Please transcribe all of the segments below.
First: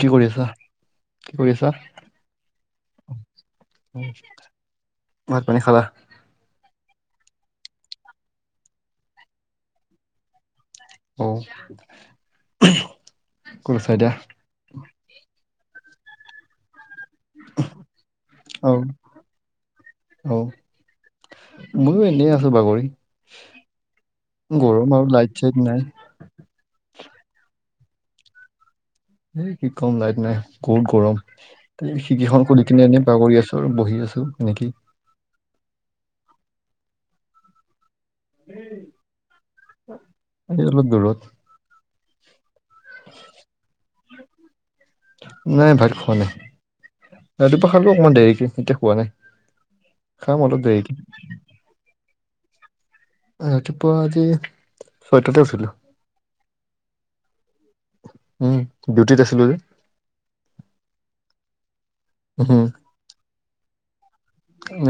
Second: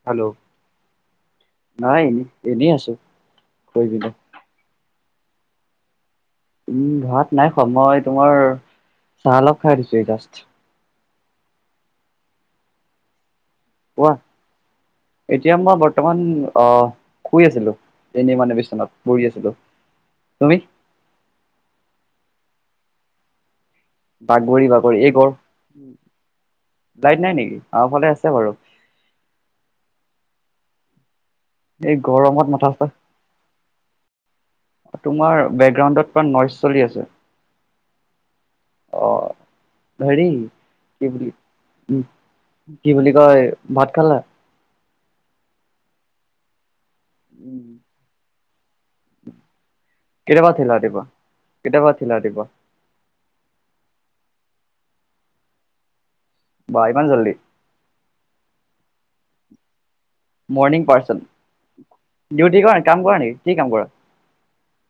কি হেল্ল' কৰি আছা? কি কৰি আছা? নাই এনে এনেই আছো উম কৰি পিনে হুম। ভাত পানী খা'লা? উম ভাত নাই খোৱা মই তোমাৰ চাহ অলপ খাই দিছোঁ এই জাষ্ট। অ, কত আছা এতিয়া? কোৱা এতিয়া মই বৰ্তমান অ শুই আছিলো এনেই মানে অ বিছনাত, পৰি আছিলো অ তুমি? ময়ো এনেই আছো বাগৰি। বাগৰি গৰম বাগৰি আৰু এই লাইট ঘৰ চাইট নাই। লাইট নাই নেকি আমাৰ ফালে আছে বাৰু। হেই কি কম লাইট নাই বহুত গৰম। এই তেই খিৰিকিখন গৰমত খুলি মাথা কিনে চাথা এনেই বাগৰি আছো আৰু বহি আছো এনেকেই। তোমাৰ বেকগ্ৰাউণ্ডত মান নইজ চলি আছে। অঁ হেৰি এই অলপ কি দূৰত। বুলি উম, - কি বুলি কয়? ভাত খালা নাই? নাই ভাত খোৱা নাই, ৰাতিপুৱা খালো অকণমান দেৰিকে এতিয়া। খোৱা নাই। খাম কেইটা বজাত অলপ উঠিলা দেৰিকে। ৰাতিপুৱা, কেইটা বজাত উঠিলা ৰাতিপুৱা? ৰাতিপুৱা আজি ছয় তাতে উঠিলো। বা ইমান জল্দি। উম, ডিউটিত আছিলো যে। Morning person. ডিউটি উম কৰা, কাম কৰা নেকি, কি কাম কৰা?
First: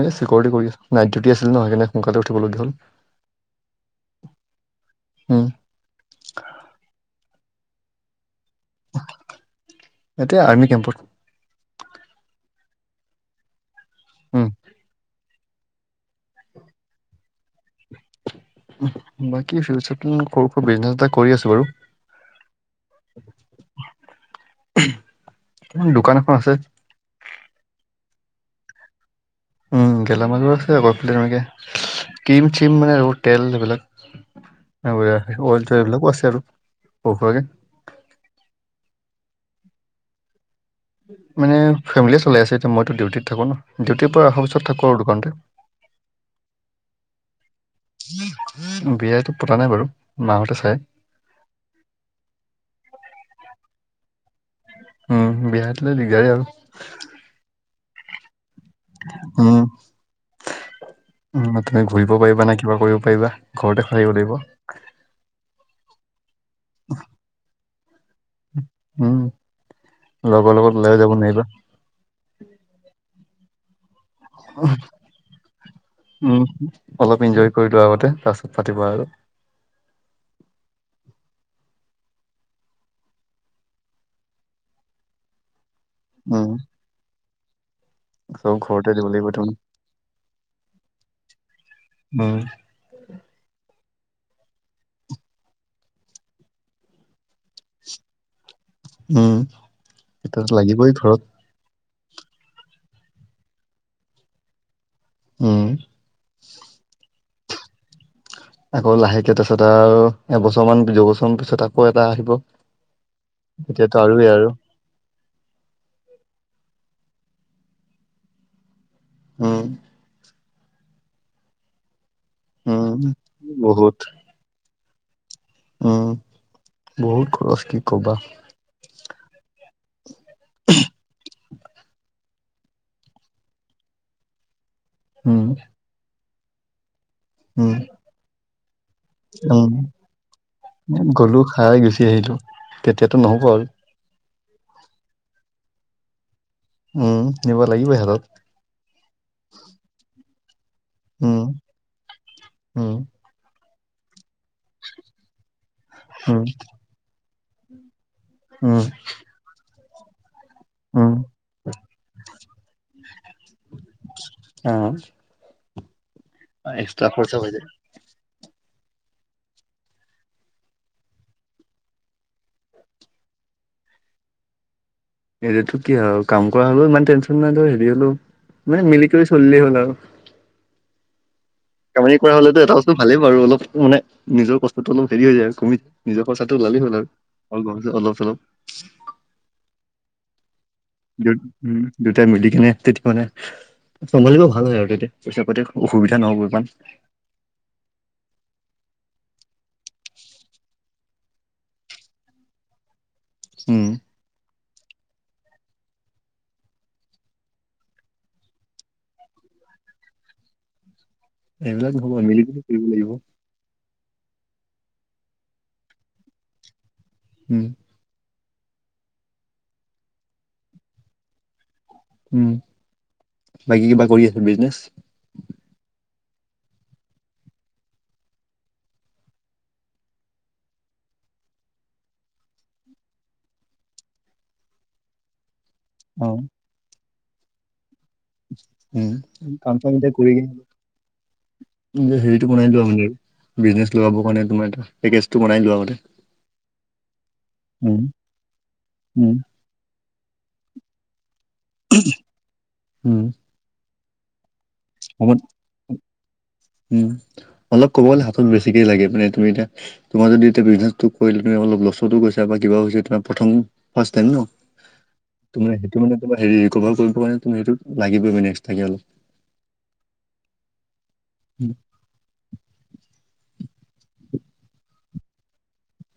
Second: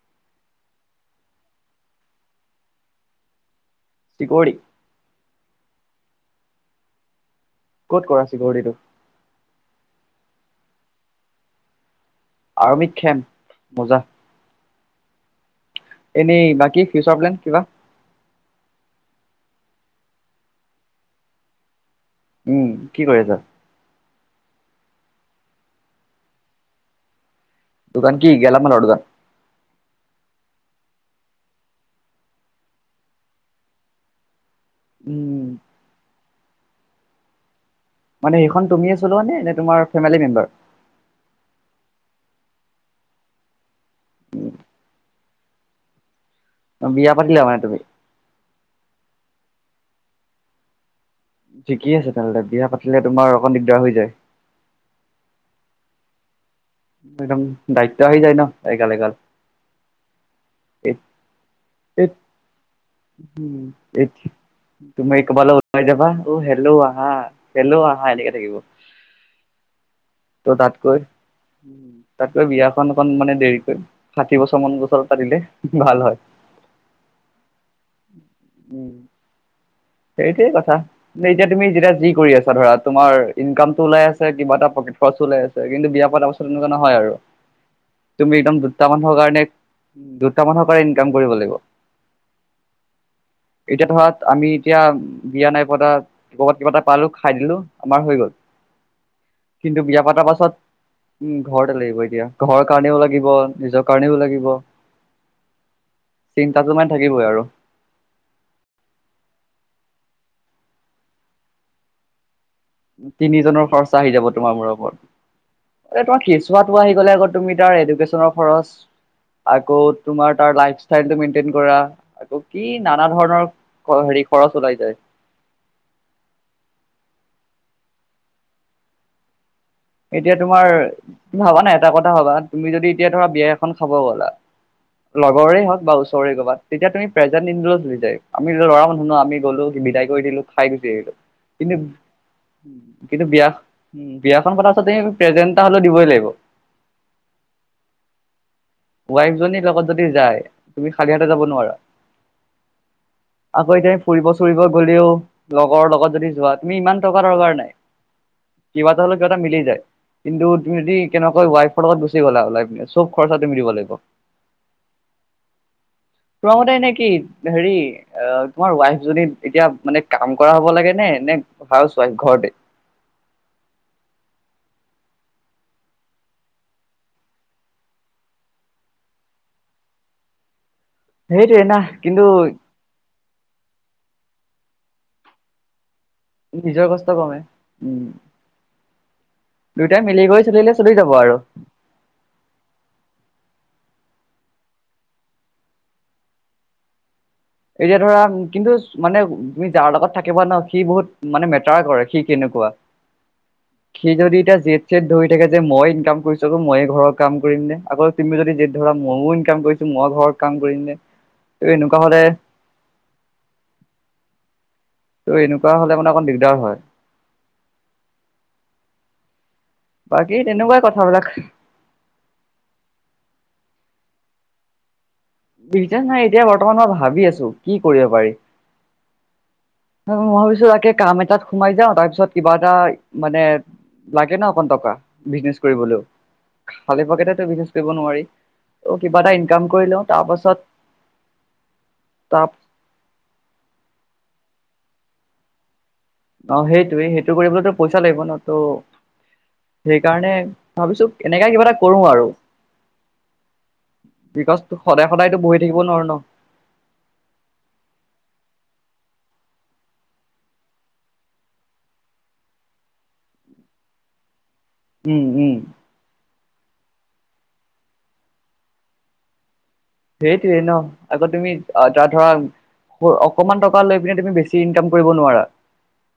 এই চিকিউৰিটি কৰি আছিলো, নাইট ডিউটি আছিল ন। সেইকাৰনে সোনকালে উঠিবলগীয়া হ'ল। [inaudible] চিকিউৰিটি। উম। ক'ত কৰা চিকউৰিটি টো? ইয়াতে আৰ্মী কেম্পত। আৰ্মী কেম্প, মজা। উম। এনেই বাকী ফিউচাৰ প্লেন কিবা? বাকী ফিউচাৰ প্লেন সৰুকৈ বিজনেছ এটা কৰি আছো বাৰু। উম, কি কৰি আছা? দোকান এখন আছে। দোকান কি গেলা মালৰ দোকান! উম, গেলামালৰ আছে, আকৌ এইফালে তেনেকে ক্ৰীম চিম মানে আৰু তেল সেইবিলাক। এইবিলাক উম ওতসৰ এইবিলাকো আছে আৰু সৰু সুৰাকে। মানে এইখন তুমিয়ে চলোৱা নে? নে তোমাৰ ফেমিল মেমবাৰ? মানে ফেমিলিয়ে চলাই আছে এতিয়া। মইতো ডিউটিত থাকোঁ ন। ডিউটিৰ পৰা অহা পিছত থাকোঁ আৰু দোকানতে। [inaudible] বিয়া পাতিলা মানে তুমি? বিয়তো পতা নাই বাৰু মাহঁতে চায়। ঠিক আছে তেনেহ'লে, বিয়া পাতিলে তোমাৰ অকণ দিগদাৰ হৈ যায়। উম, বিয়া পাতিলে দিগদাৰে আৰু। একদম দায়িত্ব আহি যায় ন। এগাল এগাল উম। এত উম, তুমি এত ঘূৰিব পাৰিবা নে কিবা কৰিব পাৰিবা! উম, ঘৰতে সুমাই এত থাকিব লাগিব। তুমি কবালৈ ওলাই যাবা, অ' হেল্ল' আহা, হেল্ল' আহা এনেকে থাকিব। উম, ত' লগৰ লগত তাতকৈ ওলাইও যাব নোৱাৰিবা। তাতকৈ বিয়াখন অকন মানে দেৰিকৈ, ষাঠি বছৰমান বয়সত পাতিলে ভাল হয়। উম। অলপ ইনজয় কৰি লোৱা আগতে, তাৰপিছত উম পাতিবা আৰু। সেইটোৱে কথা। এনে এতিয়া তুমি যেতিয়া যি কৰি আছা ধৰা, তোমাৰ ইনকাম টো ওলাই আছে কিবা এটা প্ৰকেট খৰচো ওলাই আছে। কিন্তু বিয়া- পতা পিছত উম তেনেকুৱা নহয় আৰু। তুমি চব একদম দুটা ঘৰতে দিব মানুহৰ লাগিব কাৰণে, তুমি দুটা মানুহৰ কাৰণে ইনকাম কৰিব লাগিব। উম এতিয়া ধৰা আমি- এতিয়া বিয়া নাই পতা, ক'ৰবাত কিবা এটা পালো খাই দিলো, আমাৰ হৈ গ'ল। উম কিন্তু বিয়া পাতাৰ সেইটোত পাছত, লাগিবই ঘৰত উম ঘৰতে লাগিব এতিয়া। ঘৰৰ কাৰণেও লাগিব, নিজৰ কাৰণেও লাগিব। উম চিন্তাটো মানে থাকিবই আৰু। আকৌ লাহেকে তাৰপিছত আৰু এবছৰমান, দুবছৰমান পিছত আকৌ এটা আহিব। তিনিজনৰ তেতিয়াতো খৰচা আহি আৰুৱে যাব আৰু তোমাৰ মূৰৰ ওপৰত। তোমাৰ কেঁচুৱাটো আহি গ'লে আকৌ তুমি তাৰ এডুকেশ্যনৰ খৰচ, উম আকৌ তোমাৰ তাৰ লাইফষ্টাইলটো মেইনটেইন কৰা। আকৌ কি উম নানা ধৰণৰ বহুত হেৰি খৰচ ওলাই যায়। উম বহুত খৰচ কি কবা। এতিয়া তোমাৰ ভাবানা এটা কথা ভাবা, তুমি যদি এতিয়া ধৰা বিয়া এখন খাব গ'লা উম লগৰে হওক বা ওচৰে ক'বাত তেতিয়া তুমি পেজেণ্ট উম নিনিলেও চলি যাই। আমি ল'ৰা মানুহ ন আমি গ'লো বিদায় কৰি দিলো খাইুচি আহিলো। ৰু খাই গুচি আহিলো। কেতিয়াতো নহ'ব আৰু। উম বিয়াখন পতা পিছতে প্ৰেজেণ্ট এটা হ'লেও দিবই লাগিব। উম নিব লাগিবই হাতত। ৱাইফজনী লগত যদি যায়। তুমি খালি হাতে উম যাব নোৱাৰা। উম আকৌ এতিয়া ফুৰিব-চুৰিব গ'লেও লগৰ লগত যদি উম যোৱা, তুমি ইমান টকা দৰকাৰ নাই, উম কিবা এটা হ'লেও কিবা এটা মিলি যায়। কিন্তু তুমি যদি উম কেনেবাকৈ ৱাইফৰ লগত গুচি গ'লা, চব খৰচা তুমি দিব লাগিব। অ তোমাৰ মতে মানে এক্সট্ৰা কি খৰচা হৈ যায় হেৰি অ তোমাৰ ৱাইফজনী এতিয়া মানে কাম কৰা হ'ব লাগে নে? নে হাউচ ৱাইফ ঘৰতে? [unintelligible] কি আৰু কাম কৰা হ'লেও ইমান টেনশ্যন নাই ধৰ হেৰি হলেওঁ মানে মিলি কৰি চলিলেই হ'ল আৰু। সেইটোৱে না কামানি কিন্তু কৰা হ'লেতো এটাও ভালেই বাৰু অলপ মানে নিজৰ কষ্টটো অলপ হেৰি হৈ যায় আৰু কমি নিজৰ খৰচতো ওলালেই নিজৰ হ'ল কষ্ট কমে। আৰু অলপ-চলপ। দুয়টাই মিলি গৈ চলিলে চলি যাব দু আৰু। উম দুটাই মিলি কিনে তেতিয়া মানে চম্ভালিব ভাল হয় আৰু তেতিয়া, পইচা পাতি অসুবিধা নহ'ব ইমান। এতিয়া ধৰা কিন্তু মানে তুমি যাৰ লগত থাকিবা ন, সি বহুত মানে মেটাৰ কৰে সি কেনেকুৱা? উম। সি যদি এতিয়া জেদ-চেট ধৰি থাকে যে মই ইনকাম কৰিছো ময়েই ঘৰৰ কাম কৰিম নে আকৌ তুমি যদি যেদ ধৰা, ময়ো ইনকাম কৰিছো মই ঘৰত কাম কৰিম নে? ত' এইবিলাক এনেকুৱা নহ'ব, হলে মিলি-জুলি কৰিব লাগিব। ত' এনেকুৱা হ'লে মানে অকণ মান দিগদাৰ হয়। উম। বাকী তেনেকুৱাই কথাবিলাক উম, বাকী কিবা কৰি আছা বিজনেচ? বিচনেজ নাই এতিয়া বৰ্তমান মই ভাবি আছো কি কৰিব পাৰি? মই ভাবিছো তাকে কাম সোমাই যাও, তাৰপিছত কিবা এটা মানে লাগে ন অকন টকা, বিজনেছ কৰিবলৈও। ও। খালি পকেটো বিজনেছ কৰিব নোৱাৰি। ত' কিবা এটা উম ইনকাম কাম-চাম লওঁ এতিয়া তাৰ কৰি পাছত নিজৰ তাৰ হেৰিটো বনাই লোৱা [unintelligible] বিজনেছ লগাবৰ কাৰণে, তোমাৰ এটা পেকেজটো বনাই লোৱা আগতে। অঁ, সেইটোৱেই, সেইটোৱেই কৰিবলৈ উম পইচা লাগিবনতো। উম সেইকাৰণেই ভাবিছো, এনেকুৱা কিবা এটা কৰো আৰু উম। বিকজ, হ'ব সদায়-সদায়টো বহি থাকিব নোৱাৰো ন? উম, অলপ ক'বলে হাতত বেছিকে লাগে মানে এইটো এটা তোমাৰ যদি এতিয়া বিজনেছটো কৰিলে, তুমি অলপ লোছান হৈছে বা কিবা হৈছে, তোমাৰ প্ৰথম ফাষ্ট টাইম ন'? উম উম। তোমাৰ সেইটো মানে কৰবাট হেৰি ৰিকভাৰ কৰিব তুমি সেইটো লাগিবই মানে একষ্টাকে অলপ। সেইটোৱেই ন, আকৌ তুমি ধৰা মোৰ অকমান টকা লৈ পিনে তুমি বেছি ইনকাম কৰিব নোৱাৰা।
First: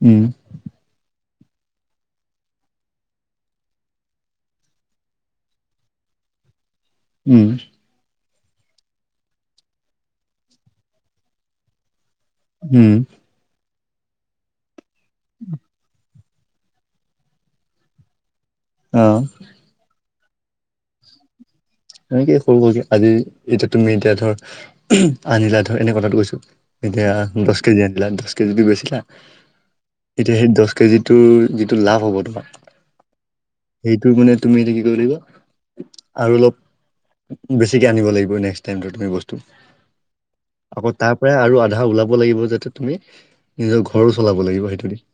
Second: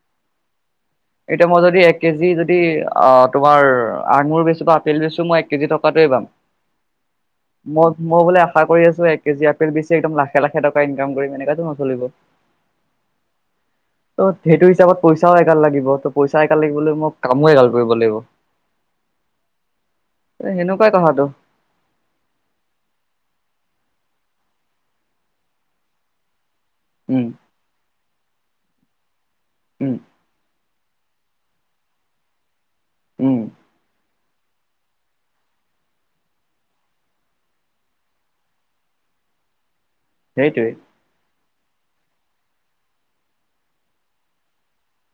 উম। এতিয়া মই যদি এক কেজি যদি তোমাৰ আঙুৰ বেছো, বা আপেল বেছো, মই এক কেজি টকাটোৱেই পাম। উম। মই, মই বোলে আশা কৰি আছো, এক কেজি আপেল বেছি একদম লাখে, লাখে টকা ইনকাম কৰিম, এনেকেটো নচলিব। উম। অ, সেইটো হিচাপত পইচাও এগাল লাগিব ত। পইচা এগাল লাগিবলৈ, মই কামো এগাল কৰিব লাগিব। অঁ। সেনেকুৱাই কথাটো। এনেয়েই হৈ গল, আজি এতিয়া তুমি এতিয়া ধৰ আঞ্জা ধৰ এনেই কথাটো কৈছো। এতিয়া উম দহ কেজি আনিলা, দহ কেজিত বেছিলা। উম এতিয়া সেই দহ কেজিত তু যিটো লাভ হব তোমাৰ? উম সেইটো মানে তুমি, এতিয়া কি কৰব লাগিব। আৰু অলপ বেছিকৈ আনিব লাগিব, নেক্স টাইমটো তুমি বস্তু। সেইটোৱেই। আকৌ তাৰ পৰাই আৰু আধা ওলাব লাগিব যাতে, তুমি নিজৰ ঘৰো চলাব লাগিব সেইটো দি।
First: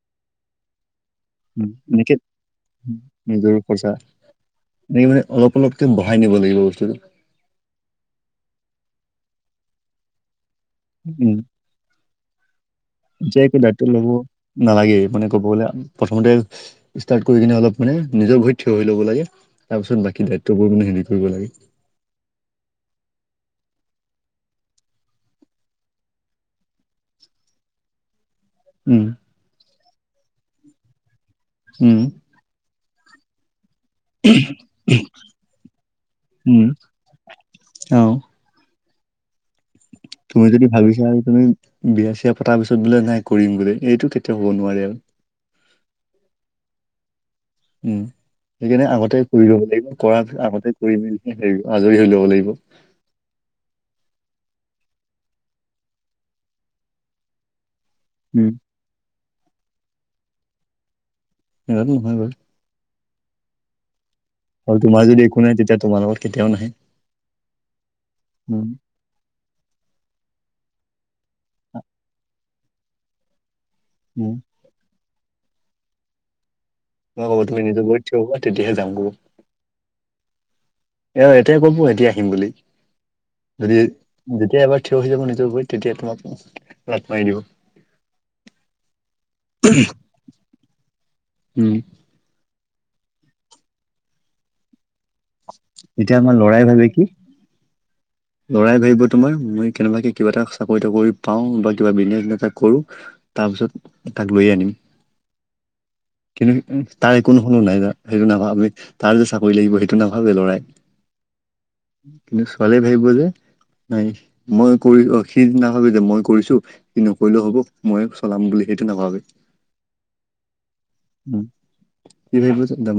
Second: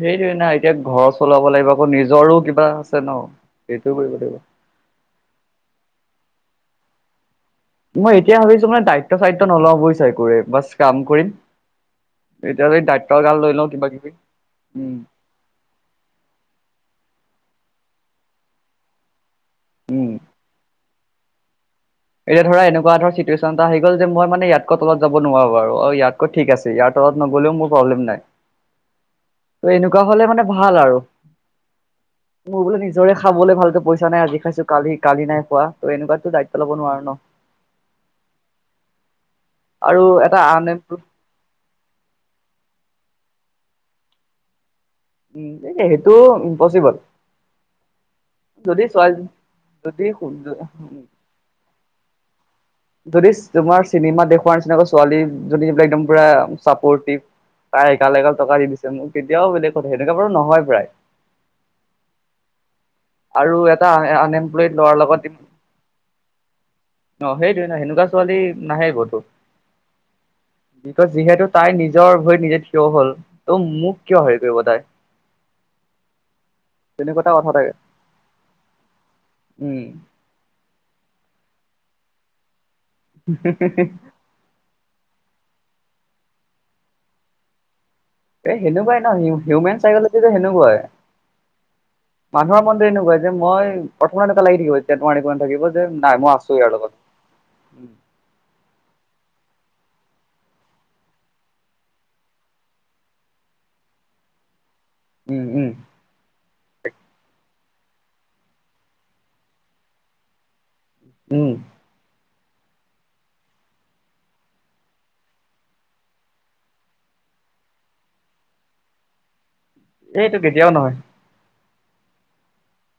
সেইটোৱে না, এতিয়া ঘৰ চলাব উম। লাগিব, এনেকে নিজৰো কিবা আছে ন' সেইটোও কৰিব লাগিব। এনে মানে, অলপ-অলপকে বঢ়াই নিব লাগিব বস্তুটো। মই এতিয়া ভাবিছো মানে দায়িত্ব-চায়িত্ব নলওঁ বুজিছে গৈয়েই, বাছ কাম কৰিম। উম। এতিয়া যদি তাক যে একো দায়িত্ব ল'ব নালাগে মানে কবলে প্ৰথমনে ষ্টাৰ্ট কৰি কিনে অলপ মানে নিজৰ ভৰিত থিয় হৈ লব লাগে। তাৰপিছত উম বাকী দায়িত্ববোৰ মানে সেনেকে কৰিব লাগে। এই ধৰা এনেকুৱা ধৰ চিটুৱেশ্যন এটা আহি গ'ল, যে মই মানে ইয়াতকৈ তলত যাব নোৱাৰো আৰু। ইয়াতকৈ ঠিক আছে, ইয়াৰ তলত নগ'লেও মোৰ প্ৰব্লেম নাই। উম। ত' এনেকুৱা হলে মানে ভাল আৰু। উম। মোৰ বোলো নিজৰে খাবলেভালকে পইচা নাই আজি খাইছো কালি, কালি নাই খোৱা। ত' এনেকুৱাতো দায়িত্ব উম, ল'ব নোৱাৰো ন'। অ'। আৰু এটা তুমি যদি আন ভাবিছা উম আৰু তুমি বিয়া-চিয়া পতাৰ পিছত বোলে নাই কৰিম বুলি এইটো কেতিয়াও হ'ব নোৱাৰে আৰু। এ সেইটো ইম্পচিবোল। উম, সেইকাৰণে আগতে কৰি লব লাগিব কৰাছ আগতে যদি কৰি মেলিহে হেৰি আজৰি হৈ ল'ব লাগিব। যদি তোমাৰ চিনেমা দেখুুৱাৰ নিচিনাকৈ ছোৱালীজনী জনীৰ একদম পুৰা চাপৰ্টিভ তাই এগাল, এগাল উম, টকা দি দিছে। তেতিয়াও বেলেগ কথা তেনেকা বাৰু নহয় প্ৰায়। ইমানো নহয় বাৰু। আৰু এটা এ আনেম আৰু তোমাৰ যদি একো নাই তেতিয়া তোমাৰ লগত কেতিয়াও নাহে। অ', সেইটোয়ে না হেনেকুৱা ছোৱালী উম নাহে কতো। বিকজ যিহেতু তাই নিজৰ ভৰিত নিজে থিয় হল, ত' মোক কিয় উম [unintelligible] কৰিব তাই? তেনেকুৱা এটা কথা থাকে [unintelligible] উম। এয়া এতিয়া ক'ব এতিয়া আহিম বুলি। যদি যেতিয়া এবাৰ থিয় হৈ যাব নিজৰ ভৰিত তেতিয়া তোমাক লাত মাৰি দিব। এ সেনেকুৱাই ন? হিউমেন চাইকলজি টো সেনেকুৱাই। উম মানুহৰ মনটো এনেকুৱা যে মই পথমে এনেকুৱা লাগি থাকিব এতিয়া তোমাৰ [unintelligible] থাকিব যে এতিয়া নাই আমাৰ মই আছোঁ ল'ৰাই ইয়াৰ ভাবে লগত। কি লৰাই ভাবিব তোমাৰ মই কেনেবাকে কিবা এটা চাকৰি-তাকৰি পাওঁ বা কিবা বিজনেছ এটা কৰোঁ। তাৰপিছত তাক লৈয়ে আনিম। উম, উম। কিন্তু উঃ তাৰ একো কোনো নাই [unintelligible] সেইটো নাভাবে। তাৰ যে চাকৰি লাগিব সেইটো নাভাবে লৰাই। উম। কিন্তু ছোৱালী ভাবিব যে নাই মই কৰি অ', সি নাভাবে যে মই কৰিছোঁ সি নকৰিলেও হ'ব, মই চলাম বুলি সেইটো নাভাবে। সেইটো কেতিয়াও নহয়। [unintelligible]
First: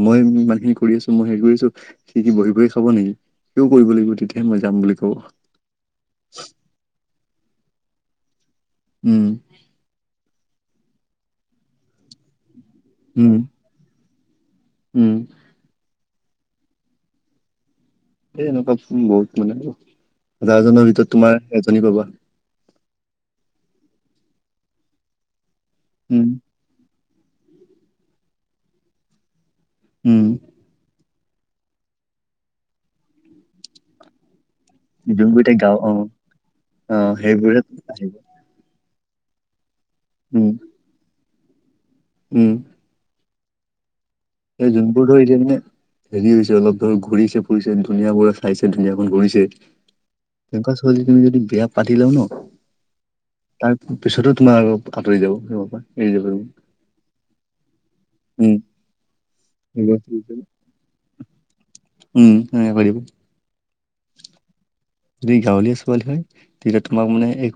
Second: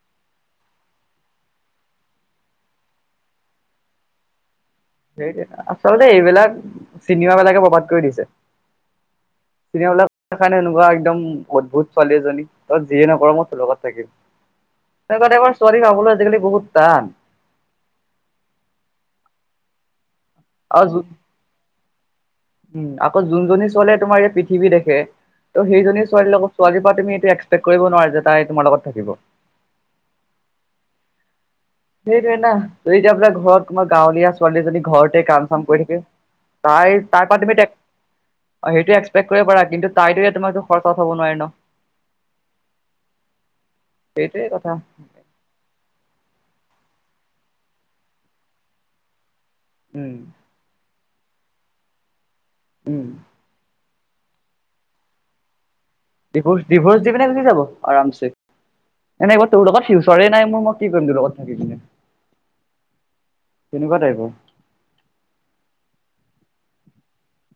মই ইমানখিনি কৰি আছোঁ, মই হেৰি কৰিছোঁ সি বহি-বহি খাব নেকি? সিউ কৰিব লাগিব তেতিয়াহে মই যাম বুলি ক সেইটোয়েটো আচলতে এইবিলাক চিনেমা বিলাকে ৰ্ববাদ কৰি দিছে। উম। চিনেমাবিলাক সেই কাৰণে এনেকুৱা একদম অদ্ভুত ছোৱালী এজনীৰ তই যিয়ে নকৰ উম মই টোৰলগত থাকিম, উম তেনেকুৱা টাইপৰ ছোৱালী পাবলৈ আজিকালি বহুত টান। এ এনেকুৱা বহুত মানে [unintelligible] আৰু হাজাৰজনৰ যোন ভিতৰত তোমাৰ এজনী পাবা। উম, আকৌ যোনজনী ছোৱালীয়ে তোমাৰ ই পৃথিৱী দেখে, ত' সেইজনী উম ছোৱালীৰ লগত ছোৱালী পৰা তুমি এটো এক্সপেক্ট কৰিব নোৱাৰা যে তাই তোমাৰ লগত থাকিব। উম। সেইটোৱে ন? এতিয়া বলে ঘৰত, তোমাৰ গাঁৱলীয়া ছোৱালী এজনী ঘৰতে যোনবোৰ কাম এতিয়া চাম গাঁও কৰি অ থাকে। তাই অ তাৰপা তুমি সেইবোৰে তাইক আহিব অ', সেইটো এক্সপেক্ট কৰিব পাৰা, কিন্তু তাইতো ইয়াত উম তোমাৰ [unintelligible] হ'ব নোৱাৰে ন? উম। সেইটোৱে কথা এই যোনবোৰ মানে, হেৰি হৈছে অলপ ধৰক ঘূৰিছে ফুৰিছে, ধুনীয়া বোৰে চাইছে, ধুনীয়াখন কৰিছে। উম। তেনেকুৱা ছোৱালী তুমি যদি বিয়া পাতিলা ন উম। তাৰপিছতো তোমাৰ আ আতৰি যাব তোমাৰ পৰা। এৰি যাব তোমাক। ডিভৰ্চ-ডিভৰ্চ দি পিনে গুচি যাব আৰামচে। উম। [unintelligible] তোৰ লগত এইবোৰ ঠিক ফিউচাৰে আছে। নাই মোৰ, মই কি কৰিম, তোৰ লগত থাকি পিনে? উম, যেনেকে কৈ দিব। তেনেকুৱা টাইপৰ। গাঁৱলীয়া ছোৱালী হয় তেতিয়া তোমাক মানে এই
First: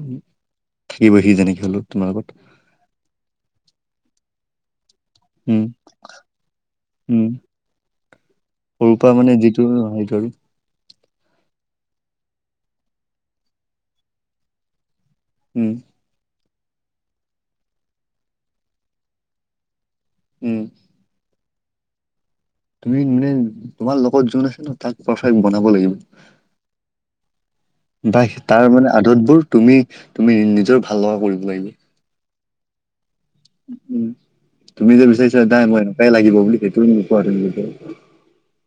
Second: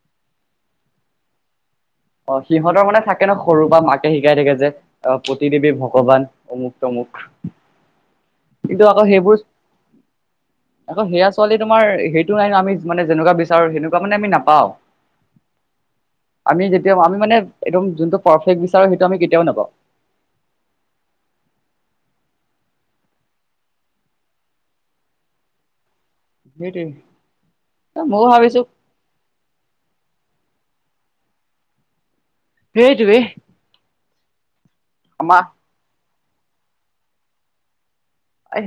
থাকিব সি যেনেকৈ হ'লেও তোমাৰ লগত। অ সিহঁতৰ মানে থাকে ন' সৰুৰ পাই মাকে শিকাই থাকে যে অঁ' [unintelligible] উম দেৱী ভগৱান, অমুক তমুক। উম কিন্তু সৰুৰ আকৌ পৰা মানে সেইবোৰ যিটো সেইটো আৰু আকৌ সেয়া ছোৱালী তোমাৰ সেইটো নাই ন' আমি মানে যেনেকুৱা বিচাৰো, সেনেকুৱা মানে আমি নাপাওঁ। উমঁ। আমি যেতিয়া, আমি মানে একদম যোনটো পাৰফেক্ট বিচাৰো সেইটো আমি কেতিয়াও নাপাওঁ। উমঁ। তুমি মানে, তোমাৰ লগত যোন আছে ন' তাক পাৰফেক্ট বনাব লাগিব। সেইটোৱে ময়ো [unintelligible] ভাবিছো তাৰমানে আদতবোৰ তুমি, তুমি নিজৰ ভাল লগা কৰিব লাগিব। সেইটোৱেই। উমঁ' উমঁ' তুমি যে বিচাৰিছা নাই মোক এনেকুৱাই লাগিব বুলি সেইটো নোপোৱা তুমি কেতিয়াও।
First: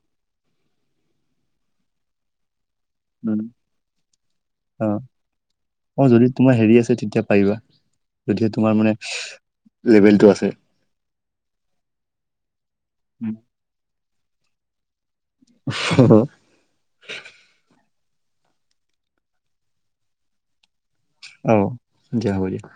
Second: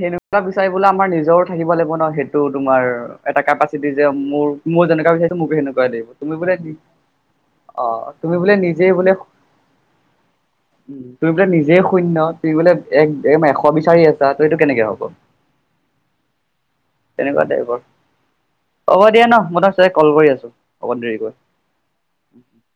সেনেকুৱা বিচাৰিবলে আমাৰ নিজৰো থাকিব লাগিব ন' সেইটো তোমাৰ উম এটা কেপাচিটি যে মোৰ, অ মোৰ যেনেকুৱা বিচাৰিছো মোকো সেনেকুৱাই অ লাগিব, যদি তুমি তোমাৰ বোলে হেৰি আছে তেতিয়া পাৰিবা। অঁ' তুমি যদিহে বোলে তোমাৰ নিজেই মানে বোলে লেভেলটো আছে। উমঁ' তুমি বোলে নিজেই শূন্য তুমি বোলে এক, এক এশ বিচাৰি আছা ত' সেইটো কেনেকে হ'ব। অঁ' অঁ'। তেনেকুৱা টাইপৰ, হ'ব দিয়া ন' মই [unintelligible] কল কৰি আছো‌ অলপ দেৰিকৈ। অ', দিয়া হ'ব দিয়া।